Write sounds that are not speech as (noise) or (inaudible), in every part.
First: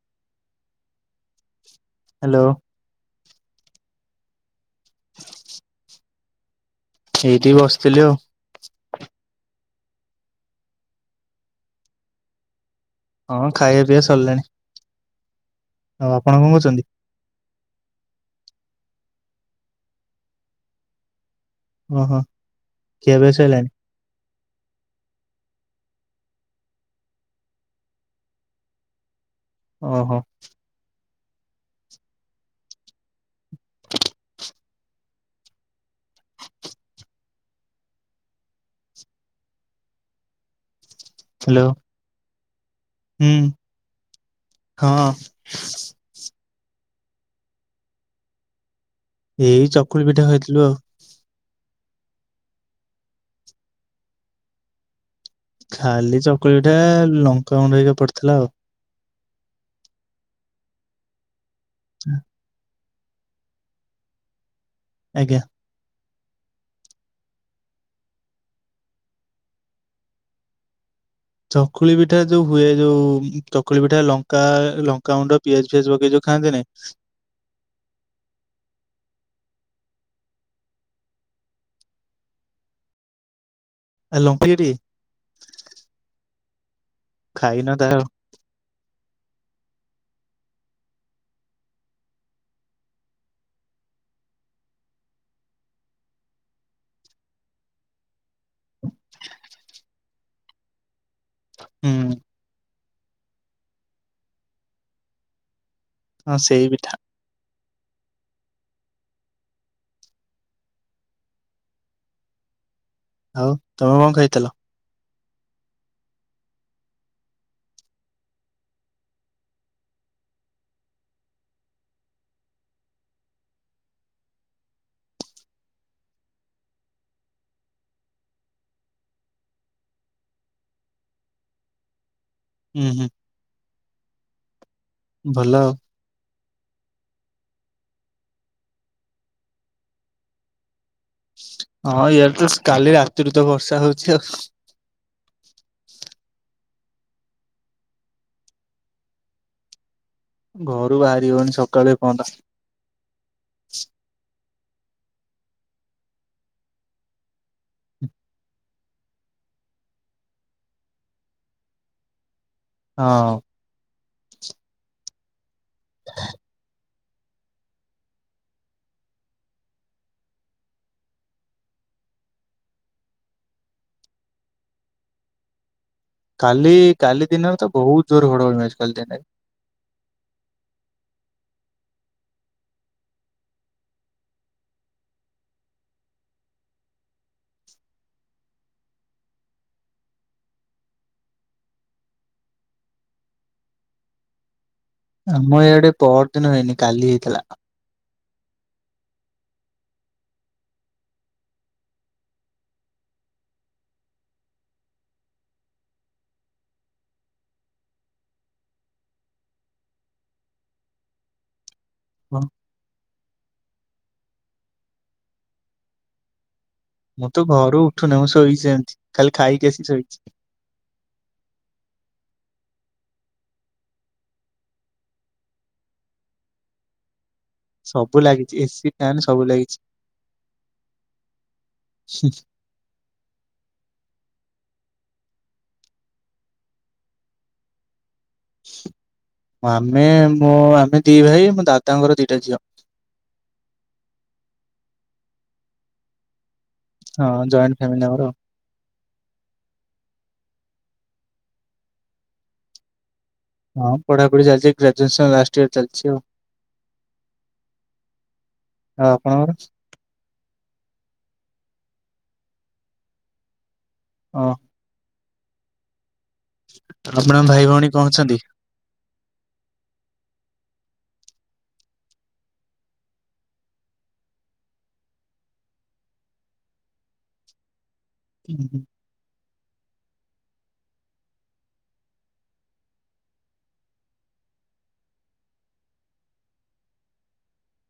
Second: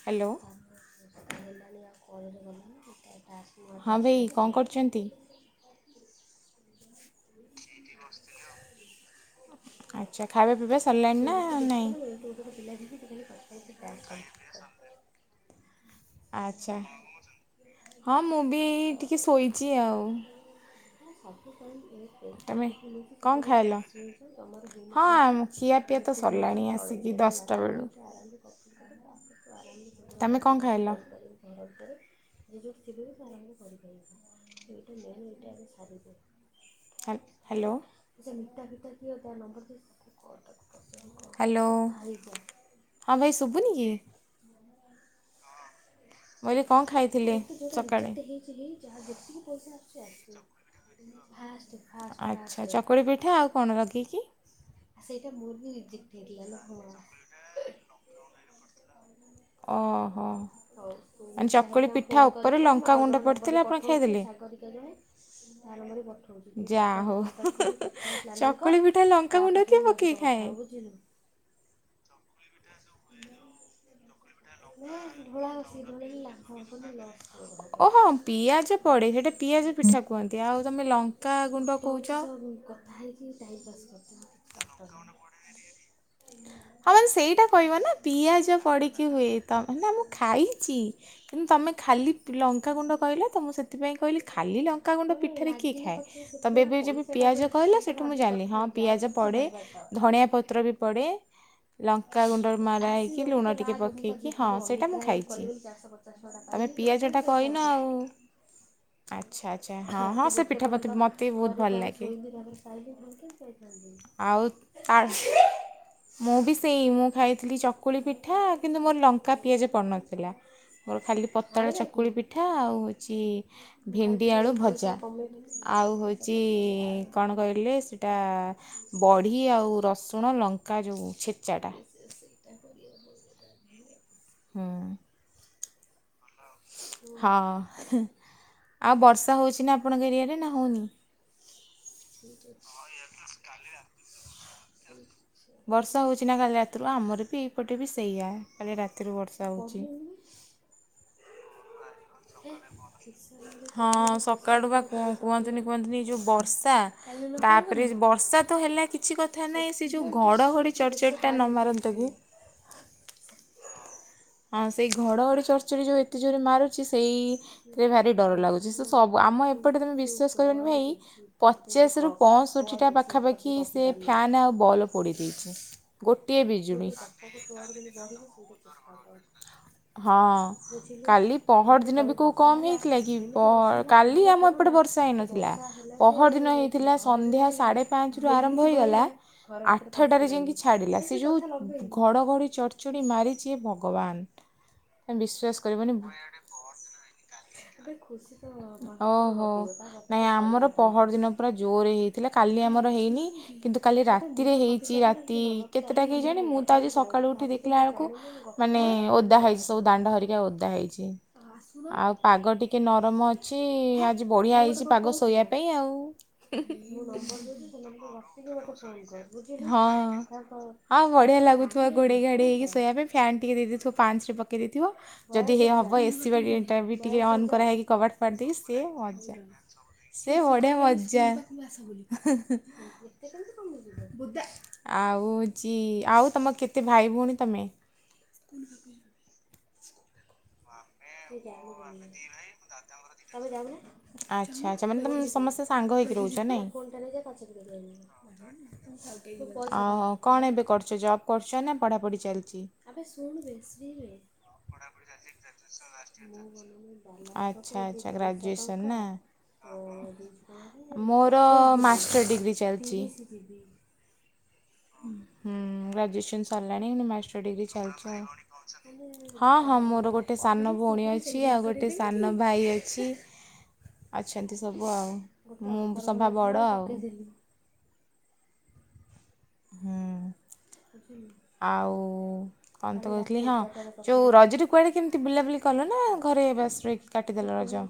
Hello. Hello (inaudible) ହଁ, ଭାଇ କଣ କରୁଛନ୍ତି? (inaudible) ଏଇଠି, ବସିଥିଲି ଆଉ। (inaudible) ଆଚ୍ଛା, ଖାଇବା ପିଇବା ସରିଲାଣି ନା ନାଇଁ? (inaudible) ହଁ, ଖାଇବା ପିଇବା ସରିଲାଣି। ଆଉ ଆପଣ କଣ ଆଚ୍ଛା, କରୁଛନ୍ତି? ହଁ, ମୁଁ ବି ଟିକେ ଶୋଇଛି ଆଉ। ଓହୋ (inaudible) ତମେ ଖିଆ ପିଆ କଣ ସଇଲାଣି ଖାଇଲ? ହଁ ଖିଆପିଆ ତ ସରିଲାଣି ଆସିକି ଦଶଟା ବେଳୁ। ଓହୋ ତମେ କଣ ଖାଇଲ? (unintelligible) ହାଲ୍, ହ୍ୟାଲୋ (unintelligible) ହ୍ୟାଲୋ, ହଁ ହୁଁ ଭାଇ ଶୁଭୁନି କି? ହଁ ମୁଁ କହିଲି କଣ ଖାଇଥିଲି ସକାଳେ? ଏଇ ଚକୁଳି ପିଠା ଖାଇଥିଲୁ ଆଉ। ଆଚ୍ଛା, ଚକୁଳି ପିଠା ଆଉ କଣ ଲଗେଇକି? ସେଇଟା ମୋର ବି ଏଜ୍ଜିଟ ହେଇଥିଲା ନା କଣ? ତମର ଏଇଯୋଉ ପଡ଼ିଥିଲା ଆଉ। ଓହୋ, ମାନେ ଚକୁଳି ପିଠା ଉପରେ ଲଙ୍କା ଗୁଣ୍ଡ ପଡି ଥିଲେ ଆପଣ ଖାଇଦେଲେ? ଆଜ୍ଞା। (unintelligible) ଯା ହଉ, ଚକୁଳି ପିଠାଲେ ଲଙ୍କାଗୁଣ୍ଡ କିଏ ପକେଇକି ଖାଏ। ଚକୁଳି ପିଠା ଯୋଉ ହୁଏ ଯୋଉ ଚକୁଳି ପିଠା ଲ ଙ୍କା ଲଙ୍କା ଗୁଣ୍ଡ ପିଆଜ ଫିଆଜ ପକେଇ ଯୋଉ ଖାଆନ୍ତିନେଇ (unintelligible) ଓ ହଁ ପିଆଜ ପଡ଼େ ସେଇଟା ପିଆଜ ପିଠା କୁହନ୍ତି ଆଉ ତମେ ଲଙ୍କାଗୁଣ୍ଡ କହୁଚ। ହଁ ମୁଁ କଥା ହେଇକି ଟାଇମ୍ ପାସ୍ କର ଆ ଲମ୍ପି ଏଇଠି। ହଁ ମାନେ ସେଇଟା ଖାଇନ କହିବ ତା ନା ପିଆଜ ପଡ଼ିକି ହୁଏ, ତମେ ନା ମୁଁ ଖାଇଛି। କିନ୍ତୁ ତମେ ଖାଲି ଲଙ୍କାଗୁଣ୍ଡ କହିଲ ତ ମୁଁ ସେଥିପାଇଁ କହିଲି ଖାଲି ଲଙ୍କାଗୁଣ୍ଡ ପିଠାରେ କିଏ ଖାଏ? ତବେ ଏବେ ଯେବେ ପିଆଜ କହିଲ ସେଠୁ ମୁଁ ଜାଣିଲି। ହଁ ପିଆଜ ପଡ଼େ, ଧଣିଆ ପତ୍ର ବି ପଡ଼େ। ହୁଁ ଲଙ୍କା ଗୁଣ୍ଡରୁ ମରା ହେଇକି ଲୁଣ ଟିକେ ପକେଇକି ହଁ ସେଇଟା ମୁଁ ଖାଇଛି। ହଁ (unintelligible) ସେଇ ତମେ ପିଠା ପିଆଜଟା କହିନ ଆଉ। ଆଚ୍ଛା ଆଚ୍ଛା, ହଁ ହଁ ସେ ପିଠାପତି ମତେ ବହୁତ ଭଲ ଲାଗେ। ଆଉ ତମେ କଣ ଖାଇଥିଲ? ଆଉ ଆଛି୍, ମୁଁ ବି ସେଇ ମୁଁ ଖାଇଥିଲି ଚକୁଳି ପିଠା କିନ୍ତୁ ମୋର ଲଙ୍କା ପିଆଜ ପଡୁନଥିଲା। ମୋର ଖାଲି ପତଳା ଚକୁଳି ପିଠା ଆଉ ହଉଛି ଭେଣ୍ଡି ଆଳୁ ଭଜା। ଆଉ ହଉଛି କଣ କହିଲେ ସେଟା ବଢ଼ି ଆଉ ରସୁଣ ଲଙ୍କା ଯୋଉ ଛେଚାଟା। ଉଁ, ହୁଁ। ହୁଁ ଭଲ। ହଁ, ଆଉ ବର୍ଷା ହଉଛି ନା ଆପଣଙ୍କ ଏରିଆରେ ନା ହଉନି? ହଁ ଇଆଡ଼ ତ କାଲି ରାତିରୁ ତ ବର୍ଷା ହଉଛି ଆଉ। ବର୍ଷା ହଉଛି ନା କାଲି ରାତିରୁ ଆମର ବି ଏଇପଟେ ବି ସେଇଆ, କାଲି ରାତିରୁ ବର୍ଷା ହଉଛି। ଘରୁ ବାହାରି ହଉନି ସକାଳୁ ଏପଅନ୍ତ। ହଁ ସକାଳୁ ବା କୁଉଁ କୁଅଁନ୍ତୁନି କୁଅଁନ୍ତୁନି ଏ ଯୋଉ ବର୍ଷା ତାପରେ ବର୍ଷା ତ ହେଲା କିଛି କଥା ନାହିଁ ସେ ଯୋଉ ଘଡ଼ଘଡ଼ି ଚଡ଼ଚଡ଼ିଟା ନ ମାରନ୍ତା କି। (inaudible) ହଁ। ହଁ ସେଇ ଘଡ଼ଘଡ଼ି ଚରଚରି ଯୋଉ ଏତେ ଜୋରେ ମାରୁ ଚି ସେଇଥିରେ ଭାରି ଡର ଲାଗୁଛି ସେ ସବୁ ଆମ ଏପଟେ ତୁମେ ବିଶ୍ୱାସ କରିବନି ଭାଇ ପଚାଶରୁ ପଞ୍ଚଷଠିଟା ପାଖାପାଖି ସେ ଫ୍ୟାନ୍ ଆଉ ବଲ୍ ପୋଡ଼ି ଦେଇଛି। ଗୋଟିଏ କାଲି ବିଜୁଳି। କାଲି ଦିନରେ ତ ବହୁତ ଜୋର ଘଡଘଡି ମାରିଚି କାଲି ଦିନରେ। ହଁ କାଲି ପହର ଦିନ ବି କୋଉ କମ୍ ହେଇଥିଲା କି ପହ କାଲି ଆମ ଏପଟେ ବର୍ଷା ହେଇନଥିଲା। ପହର ଦିନ ହେଇଥିଲା ସନ୍ଧ୍ୟା ସାଢେ ପାଞ୍ଚରୁ ଆରମ୍ଭ ହୋଇଗଲା। ଆଠଟାରେ ଯାଇକି ଛାଡିଲା ସେ ଯୋଉ ଘଡ଼ଘଡ଼ି ଚଡ଼ଚଡି଼ ମାରିଛି ହେ ଭଗବାନ। ତମେ ବିଶ୍ୱାସ ଆମ ଇଆଡେ କରିବନି ପହର ଦିନ ହେଇନି କାଲି ହେଇଥିଲା। ଓହୋ। ନାଇଁ ଆମର ପହର ଦିନ ପୁରା ଜୋରେ ହେଇଥିଲା କାଲି ଆମର ହେଇନି। କିନ୍ତୁ କାଲି ରାତିରେ ହେଇଛି ରାତି କେତେଟା କେଜାଣି ମୁଁ ତ ଆଜି ସକାଳୁ ଉଠି ଦେଖିଲା ଏଳକୁ ମାନେ ଓଦା ହେଇଛି ସବୁ ଦାଣ୍ଡ ହରିକି ଓଦା ହେଇଛି। ଆଉ ହଁ ପାଗ ଟିକେ ନରମ ଅଛି ଆଜି ବଢିଆ ହେଇଛି ପାଗ ଶୋଇବା ପାଇଁ ଆଉ। ମୁଁ ତ ଘରୁ ଉଠୁନି ମୁଁ ଶୋଇଚି ସେମିତି ଖାଲି ଖାଇକି ଆସି ଶୋଇଚି। ହଁ। ଆ ବଢ଼ିଆ ଲାଗୁଥୁବ ଘୋଡ଼େଇ ଘାଡ଼େଇ ହେଇକି ଶୋଇବା ପାଇଁ ଫ୍ୟାନ୍ ଟିକେ ଦେଇ ଦେଇଥୁବ ପାଞ୍ଚରେ ପକେଇ ଦେଇଥିବ। ଯଦି ହେ ହବ ଏସିି ବାଡିଟା ବି ଟିକେ ଅନ୍ କରାହେଇକି କବାଟ ସବୁ ଫବାଟ ଲାଗିଚି ଦେଇକି ସିଏ ଏସିି ଫ୍ୟାନ ମଜା। ସବୁ ଲାଗିଚି। ସେ ବଢିଆ ମଜା। ବୁନ୍ଧା। ଆଉ ହଉଚି ଆଉ ତମ କେତେ ଭାଇ ଭଉଣୀ ତମେ? ଆମେ ମୋ ଆମେ ଦି ଭାଇ ମୋ ଦାଦାଙ୍କର ଦିଟା ଝିଅ। ଆଚ୍ଛା ଆଚ୍ଛା ମାନେ ତମେ ସମସ୍ତେ ସାଙ୍ଗ ହେଇକି ରହୁଚ ନାଇଁ। ଫୋ ଟା ନେଇଜେ ହଁ ପାଚନ ଜଏଣ୍ଟ ଫ୍ୟାମିଲି ଆମର। ଆଉ ଆଉ କଣ ଏବେ କରୁଚ ଜବ୍ କରୁଚ ନା ପଢ଼ାପଢ଼ି ଚାଲିଚି? ହଁ ପଢ଼ାପଢ଼ି ଚାଲିଚି ଗ୍ରାଜୁଏସନ ଲାଷ୍ଟ। ଇୟର ଚାଲିଚି ଆଉ। ଆଚ୍ଛା ଆଚ୍ଛା ଗ୍ରାଜୁଏସନ୍ ନା। ଆଉ ଆପଣଙ୍କର? ମୋର ମାଷ୍ଟର୍ ଡିଗ୍ରୀ ଚାଲିଚି। ହଁ। ହୁଁ ଗ୍ରାଜୁଏସନ୍ ସରିଲାଣି ଏଇନା ମାଷ୍ଟର ଆପଣଙ୍କ ଭାଇ ଡିଗ୍ରୀ ଭଉଣୀ କଣ ଚାଲିଚି ଅଛନ୍ତି? ଆଉ। ହଁ ହଁ ମୋର ଗୋଟେ ସାନ ଭଉଣୀ ଅଛି ଆଉ ଗୋଟେ ସାନ ଭାଇ ଅଛି। ଅଛନ୍ତି ସବୁ ଆଉ ମୁଁ ସଭା ବଡ଼ ଆଉ। ହୁଁ ହୁଁ। ହୁଁ ଆଉ କଣ ତ କହୁଥିଲି ହଁ। ଯୋଉ ରଜରେ କୁଆଡେ କେମିତି ବୁଲା ବୁଲି କଲ ନା ଘରେ ବାସ୍ ରହିକି କାଟିଦେଲ ରଜ।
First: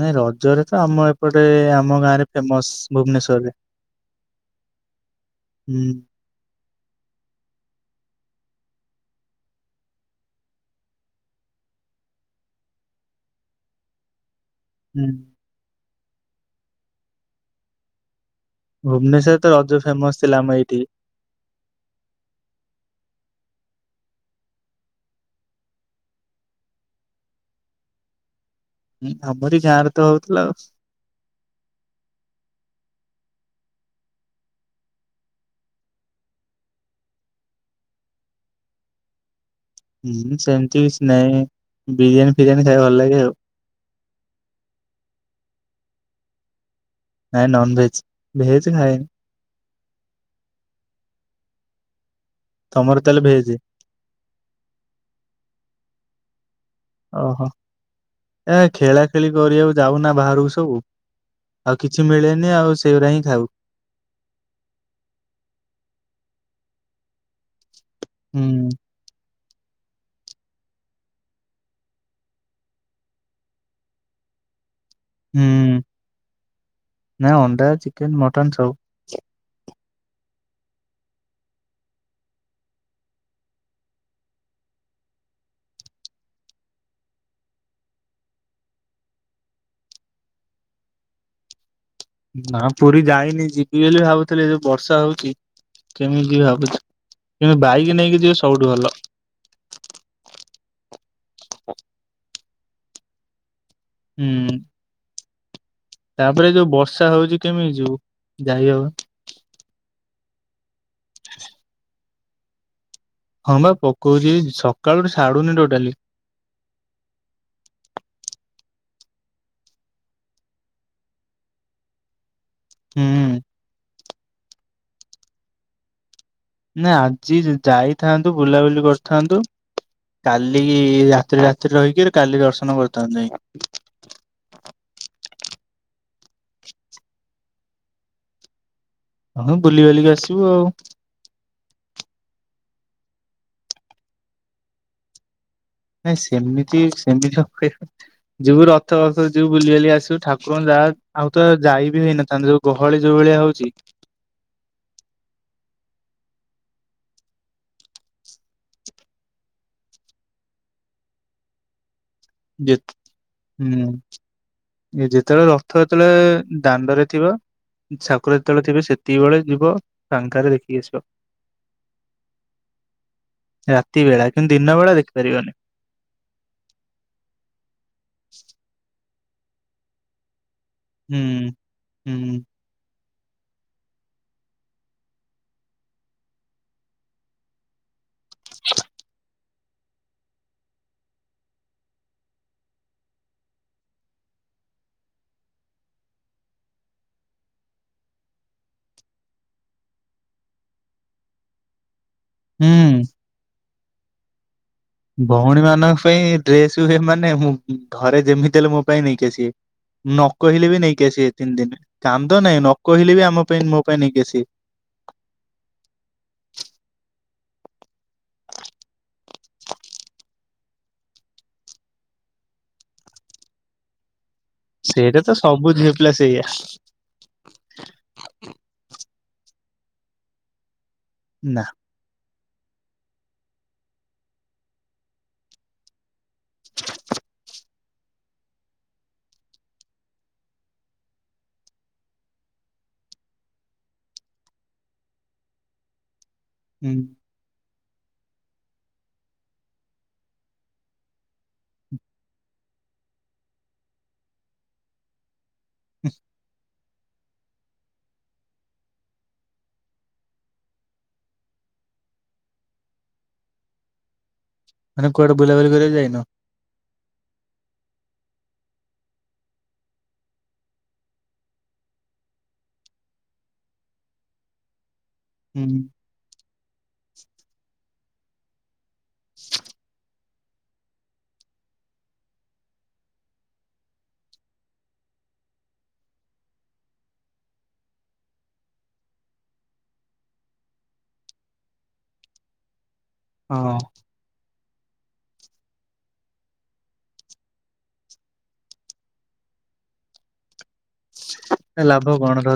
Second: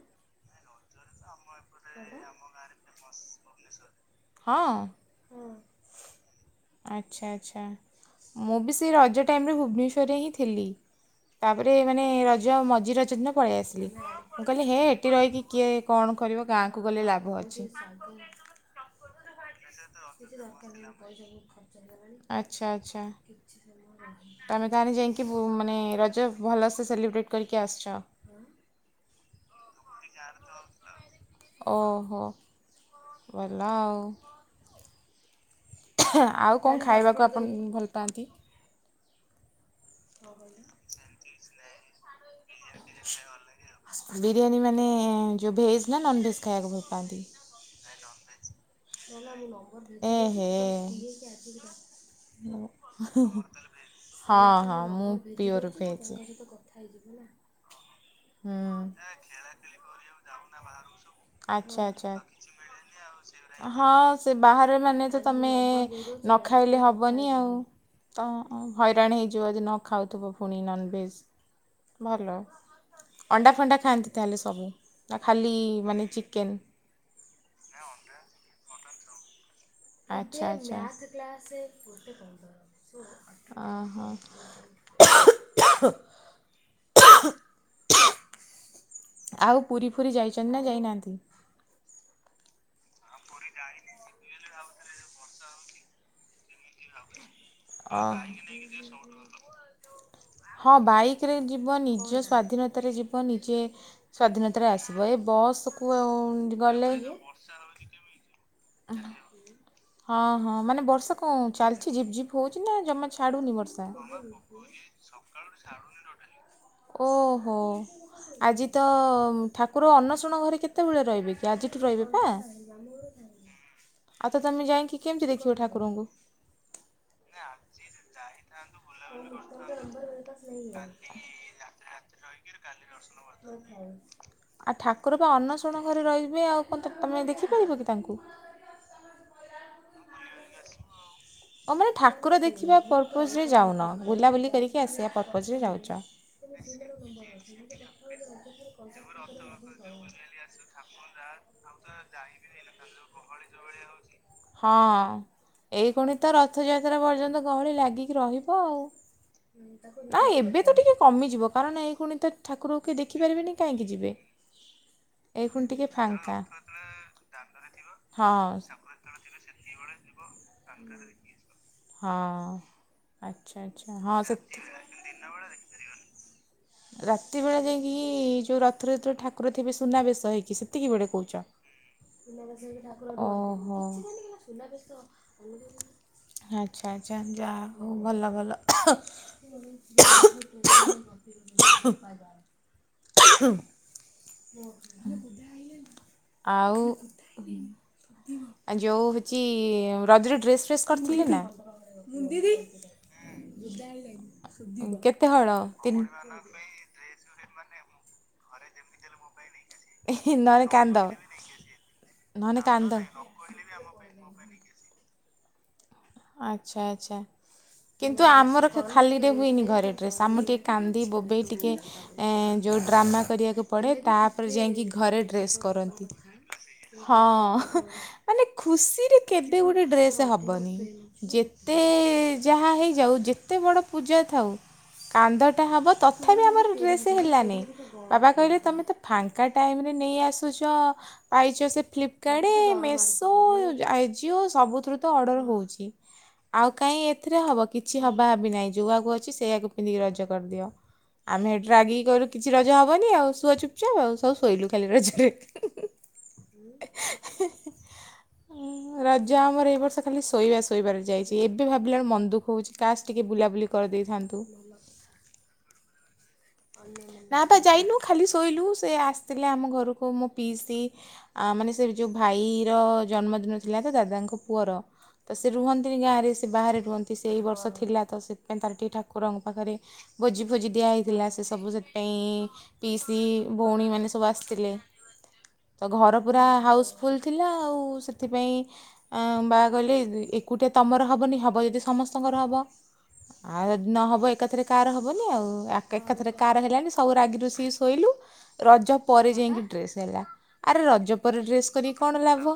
ନାଇଁ ରଜରେ ତ ଆମ ଏପଟେ ଆମ ଗାଁରେ ଫେମସ ଭୁବନେଶ୍ଵରରେ। ହଁ ହୁଁ ଆଚ୍ଛା ଆଚ୍ଛା। ମୁଁ ବି ସେଇ ରଜ ଟାଇମରେ ଭୁବନେଶ୍ୱରରେ ହିଁ ଥିଲି। ତାପରେ ମାନେ ରଜ ମଝି ରଜ ଦିନ ପଳେଇ ଆସିଲି। ମୁଁ କହିଲି ହେ ହେଠି ହୁଁ। ରହିକି କିଏ କଣ କରିବ ଗାଁକୁ ଗଲେ ଲାଭ ଅଛି। ଭୁବନେଶ୍ୱରରେ ତ ରଜ ଫେମସ ଥିଲା ଆମ ଏଇଠି। ଆଚ୍ଛା ଆଚ୍ଛା। ତମେ ଗାଁରେ ଯାଇକି ମାନେ ରଜ ଭଲସେ ସେଲିବ୍ରେଟ କରିକି ଆସିଛ। ହୁଁ ଆମରି ଗାଁରେ ତ ହଉଥିଲା ଆଉ ଓହୋ ଭଲ ଆଉ ଆଉ କଣ ଖାଇବାକୁ ଆପଣ ଭଲ ପାଆନ୍ତି? ହୁଁ ସେମିତି କିଛି ନହିଁ ବିରିୟାନୀ ଫିରିୟାନୀ ଖାଇବା ଭଲ ଲାଗେ ଆଉ। ବିରିୟାନୀ ମାନେ ଯୋଉ ଭେଜ ନା ନନ ଭେଜ ଖାଇବାକୁ ଭଲ ପାଆନ୍ତି? ନାଇଁ ନନ ଭେଜ ଭେଜ ଖାଏ ଏହେ ତମର ତାହେଲେ ଭେଜ ହଁ ହଁ ମୁଁ ପିଓର ଭେଜ୍ ଓହୋ ଏ ହୁଁ ଖେଳା ଖେଳି କରିବାକୁ ଯାଉନା ବାହାରକୁ ସବୁ ଆଚ୍ଛା ଆଉ କିଛି ଆଚ୍ଛା ମିଳେନି ଆଉ ସେଗୁାରି ହିଁ ଖାଉ। ହଁ ସେ ବାହାରେ ମାନେ ତ ତମେ ନ ଖାଇଲେ ହବନି ଆଉ ତ ହୁଁ ହଇରାଣ ହେଇଯିବ ଯଦି ନ ଖାଉଥିବ ପୁଣି ନନଭେଜ୍ ଭଲ ଅଣ୍ଡା ଫଣ୍ଡା ଖାଆନ୍ତି ତାହେଲେ ସବୁ ନା ଖାଲି ମାନେ ଚିକେନ୍ ନାଁ ଅଣ୍ଡା ଚିକେନ ମଟନ ସବୁ ଆଛା ଆଛା। ଓ ହୋ। ଆଉ ପୁରୀ ଫୁରି ଯାଇଛନ୍ତି ନା ଯାଇନାହାନ୍ତି? ନା ପୁରୀ ଯାଇନି ଯିବି ବୋଲି ଭାବୁଥିଲି ଯଉ ବର୍ଷା ହଉଛି। କେମିତି ଯିବି ଭାବୁଛି କିମତି ବାଇକି ଅ ନେଇକି ଯିବେ ସବୁଠୁ ଭଲ। ହଁ ବାଇକ୍ରରେ ଯିବ ନିଜ ସ୍ଵାଧୀନତାରେ ଯିବ ନିଜେ ହୁଁ। ସ୍ଵାଧୀନତାରେ ଆସିବ ଏ ବସ୍ ତାପରେ ଯୋଉ ବର୍ଷା ହଉଛି କେମିତି ଯିବୁ ଯାଇହବନି। ହଁ ହଁ ମାନେ ବର୍ଷା କଣ ଚାଲିଛିି ଝିପ ଝିପ୍ ହଉଛି ନା ଜମା ଛାଡ଼ୁନି ହଁ ବା ବର୍ଷା? ପକଉଛି ସକାଳୁଠୁ ଛାଡୁନି ଟୋଟାଲି। ଓହୋ। ଆଜି ତ ଠାକୁର ଅନ୍ନ ଶୁଣ ଘରେ କେତେବେଳେ ରହିବେ କି ଆଜିଠୁ ରହିବେ ପା ହୁଁ। ଆଉ ତମେ ଯାଇକି କେମିତି ଦେଖିବ ଠାକୁରଙ୍କୁ ନା ଆଜି ଯାଇଥାନ୍ତୁ ବୁଲାବୁଲି କରିଥାନ୍ତୁ କାଲି ରାତି ରାତିରେ ରହିକି କାଲି ଦର୍ଶନ କରିଥାନ୍ତୁ ଯାଇ ଆଉ ଠାକୁର ବା ଅନ୍ନ ଶୁଣ ଘରେ ରହିବେ ଆଉ କ ତୁମେ ଦେଖିପାରିବ କି ତାଙ୍କୁ? ହଁଁ ବୁଲି ବାଲିକି ଆସିବୁ ଆଉ ଓ ମାନେ ଠାକୁର ଦେଖିବା ପର୍ପୋଜ ରେ ଯାଉନ ବୁଲାବୁଲି କରିକି ଆସିବା ପର୍ପୋଜ ରେ ଯାଉଛି। ନାଇଁ ସେମିତି ସେମିତି ଯୋଉୁ ରଥ ଫଥ ଯୋଉ ବୁଲିିବାଲି ଆସିବୁ ଠାକୁରଙ୍କୁ ଯାହା ଆଉ ତ ଯାଇ ବି ହେଇନଥାନ୍ତେ ଯୋଉ ଗହଳି ଯୋଉ ଭଳିଆ ହଉଛି ହଁ‌ ପୁଣି ତ ରଥଯାତ୍ରା ପର୍ଯ୍ୟନ୍ତ ଗହଳି ଲାଗିକି ରହିବ ଆଉ। ନା ଏବେ ତ ଟିକେ କମିଯିବ କାରଣ ଏଇ ଗୁଣ ତ ଯେ ଠାକୁର କିଏ ଦେଖିପାରିବେନି କାହିଁକି ହୁଁ ଯିବେ। ଯେତେବେଳେ ଏଇଖୁଣି ରଥ ଟିକେ ଫାଙ୍କା ଯେତେବେଳେ ଦାଣ୍ଡରେ ଥିବ ଠାକୁର ହଁ ଯେତେବେଳେ ଥିବେ ସେ ଦ ସେତେବେଳେ ଯିବ ଫାଙ୍କାରେ ଦେଖିକି ଆସିବ। ହଁ ଆଚ୍ଛା ଆଚ୍ଛା ରାତି ହଁ ବେଳା କିନ୍ତୁ ସତ ଦିନ ବେଳା ଦେଖିପାରିବନି ରାତି ବେଳେ ଯାଇକି ଯୋଉ ରଥରେତ ଠାକୁର ଥିବେ ସୁନାବେେଶ ହେଇକି ସେତିକି ବେଳେ କହୁଛ? ହୁଁ ହୁଁ ଓହୋ। ଆଚ୍ଛା ଆଚ୍ଛା ଯାହା ହଉ ଭଲ ଭଲ। ହୁ (unintelligible) (inaudible) ଆଉ ଆ ଯୋଉ ହଉଛି ରଜରେ ଡ୍ରେସ୍ ଫ୍ରେସ୍ କରିଥିଲେ ନା? ମୁନ ଦିଦି ହୁଁ ଭଉଣୀ ମାନଙ୍କ ପାଇଁ ଡ୍ରେସ ହୁଏ ମାନେ ମୁଁ ଘରେ ଯେମିତି ହେଲେ ମୋ ପାଇଁ ନେଇକି ଆସିବେ। ନ ନହେଲେ କହିଲି ବି କାନ୍ଦ ନେଇକି ଆସିବେ ତିନି ଦିନ କାନ୍ଦ ନାଇଁ ନହେଲେ ନ କାନ୍ଦ କହିଲେ ବି ଆମ ପାଇଁ ମୋ ପାଇଁ ନେଇକି ଆସିବେ। ଆଚ୍ଛା ଆଚ୍ଛା। କିନ୍ତୁ ଆମର ଖାଲିରେ ହୁଏନି ଘରେ ଡ୍ରେସ୍ ଆମର ଟିକେ କାନ୍ଦି ବୋବେଇ ଟିକେ ଏ ଯୋଉ ଡ୍ରାମା କରିବାକୁ ପଡ଼େ ତାପରେ ଯାଇକି ସେଇଟା ଘରେ ତ ଡ୍ରେସ୍ ସବୁ ଝିଅ କରନ୍ତି। ପିଲା ସେଇଆ ହଁ ମାନେ ଖୁସିରେ କେବେ ଗୋଟେ ଡ୍ରେସ୍ ହବନି ନା ଯେତେ ଯାହା ହେଇଯାଉ ଯେତେ ବଡ଼ ପୂଜା ଥାଉ କାନ୍ଦଟା ହେବ ତ ତଥାପି ଆମର ଡ୍ରେସ୍ ହେଲାନି ବାବା କହିଲେ ତୁମେ ତ ଫାଙ୍କା ଟାଇମରେ ନେଇ ଆସୁଛ ପାଇଛ ସେ ଫ୍ଲିପକାର୍ଟ ମେସୋ ଆଜିଓ ସବୁଥିରୁ ତ ଅର୍ଡ଼ର ହୋଉଛି ଆଉ ହୁଁ କାହିଁ ଏଥିରେ ହବ କିଛି ହବା ବି ନାହିଁ ଯୋଉ ଆକୁ ଅଛି ସେଇଆକୁ ପିନ୍ଧିକି ରଜ କରିଦିଅ। ଆମେ ସେଇଠୁ ରାଗିକି କହିଲୁ କିଛି ରଜ ହବନି ଆଉ ଶୁଅ ଚୁପଚାପ ଆଉ ସବୁ ଶୋଇଲୁ ଖାଲି ରଜରେ ହ। ରଜା ଆମର ଏଇ ବର୍ଷ ଖାଲି ଶୋଇବା ସୋ ଶୋଇବାରେ ଯାଇଛି ଏବେ ଭାବିଲା ବେଳେ ମନ ଦୁଃଖ ହେଉଛି କାସ୍ ଟିକେ ବୁଲାବୁଲି କରିଦେଇଥାନ୍ତୁ ମାନେ କୁଆଡେ ବୁଲାବୁଲି କରିବାକୁ ଯାଇନ? ନା ପା ଯାଇନୁ ଖାଲି ଶୋଇଲୁ ସେ ଆସିଥିଲେ ଆମ ଘରକୁ ମୋ ପିଇସି ଆ ମାନେ ସେ ଯୋଉ ଭାଇର ଜନ୍ମଦିନ ଥିଲା ତ ଦାଦାଙ୍କ ପୁଅର ତ ସେ ହୁଁ ରୁହନ୍ତିନି ଗାଁରେ ସେ ବାହାରେ ରୁହନ୍ତି ସେ ଏଇ ବର୍ଷ ଥିଲା ତ ସେଥିପାଇଁ ତାର ଟିକେ ଠାକୁରଙ୍କ ପାଖରେ ଭୋଜି ଫୋଜି ଦିଆ ହେଇଥିଲା ସେ ସବୁ ସେଥିପାଇଁ ପିଇସି ଭଉଣୀ ମାନେ ସବୁ ଆସିଥିଲେ ତ ଘର ପୁରା ହାଉସଫୁଲ୍ ଥିଲା ଆଉ ସେଥିପାଇଁ ବାବା କହିଲେ ଏକୁଟିଆ ତମର ହବନି ହବ ଯଦି ସମସ୍ତଙ୍କର ହବ ଆଉ ହଁ ଯଦି ନହବ ଏକାଥରେ କାହାର ହବନି ଆଉ ଏକଥରେ କେ କାହାର ହେଲାନି ସବୁ ରାଗି ରୁଷିକି ଶୋଇଲୁ ରଜ ପରେ ଯାଇକି ଡ୍ରେସ ହେଲା ଆରେ ରଜ ପରେ ଡ୍ରେସ୍ କରକି କଣ ଲାଭ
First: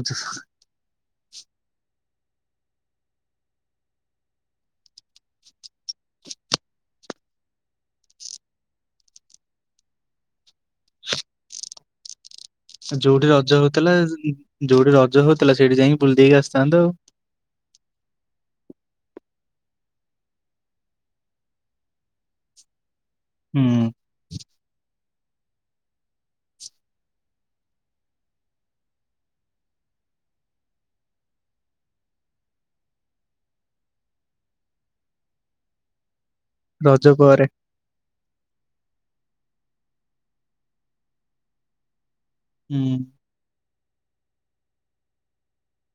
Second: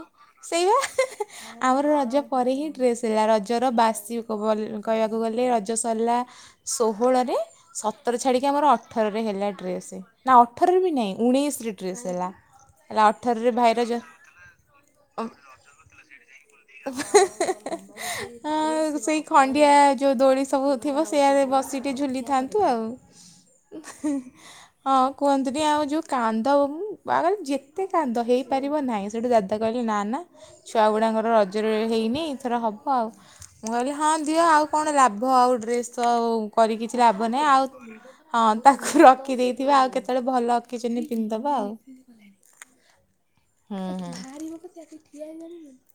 ସେଇବା ଆମର ରଜ ପରେ ହିଁ ଡ୍ରେସ୍ ହେଲା ରଜର ବାସି କହିବାକୁ ଗଲେ ରଜ ସରିଲା ଷୋହଳରେ ସତର ଛାଡ଼ିକି ଆମର ଅଠ ଅଠରରେ ହେଲା ଡ୍ରେସ୍ ନା ଅଠରରେ ବି ନାହିଁ ଉଣେଇଶରେ ଡ୍ରେସ୍ ହେଲା ହେଲା ଯୋଉଠି ଅଠରରେ ରଜ ଭାଇର ହଉଥିଲା ଜ ଯୋଉଠି ରଜ ହଉଥିଲା ସେଇଠି ଯାଇକି ବୁଲି ଦେଇେକି ଆସିଥାଆନ୍ତ ଆଉ ହ ସେଇ ଖଣ୍ଡିଆ ଯୋଉ ଦୋଳି ସବୁ ଥିବ ସେଇଆାରେ ବସିିକି ଟିକେ ଝୁଲିଥାନ୍ତୁ ଆଉ ହୁଁ (inaudible) ହଁ କୁହନ୍ତୁନି ଆଉ ଯୋଉ କାନ୍ଦ ଆଗରେ ଯେତେ କାନ୍ଦ ହେଇପାରିବ ନାହିଁ ସେଇଠୁ ଦାଦ ତ କହିଲେ ନା ନା ଛୁଆ ଗୁଡ଼ାଙ୍କର ରଜରେ ହେଇନି ଏଇଥର ହବ ଆଉ ମୁଁ କହିଲି ହଁ ଦିଅ ଆଉ କଣ ଲାଭ ଆଉ ଡ୍ରେସ୍ ତ କରିକି କିଛି ରଜ ଲାଭ ପରେ ନାହିଁ ଆଉ ହଁ ତାକୁ ରଖିଦେଇଥିବା ଆଉ କେତେବେଳେ ଭଲ ଅକେଜନ ରେ ପିନ୍ଧିଦବା ଆଉ ହୁଁ। ହୁ ହୁ।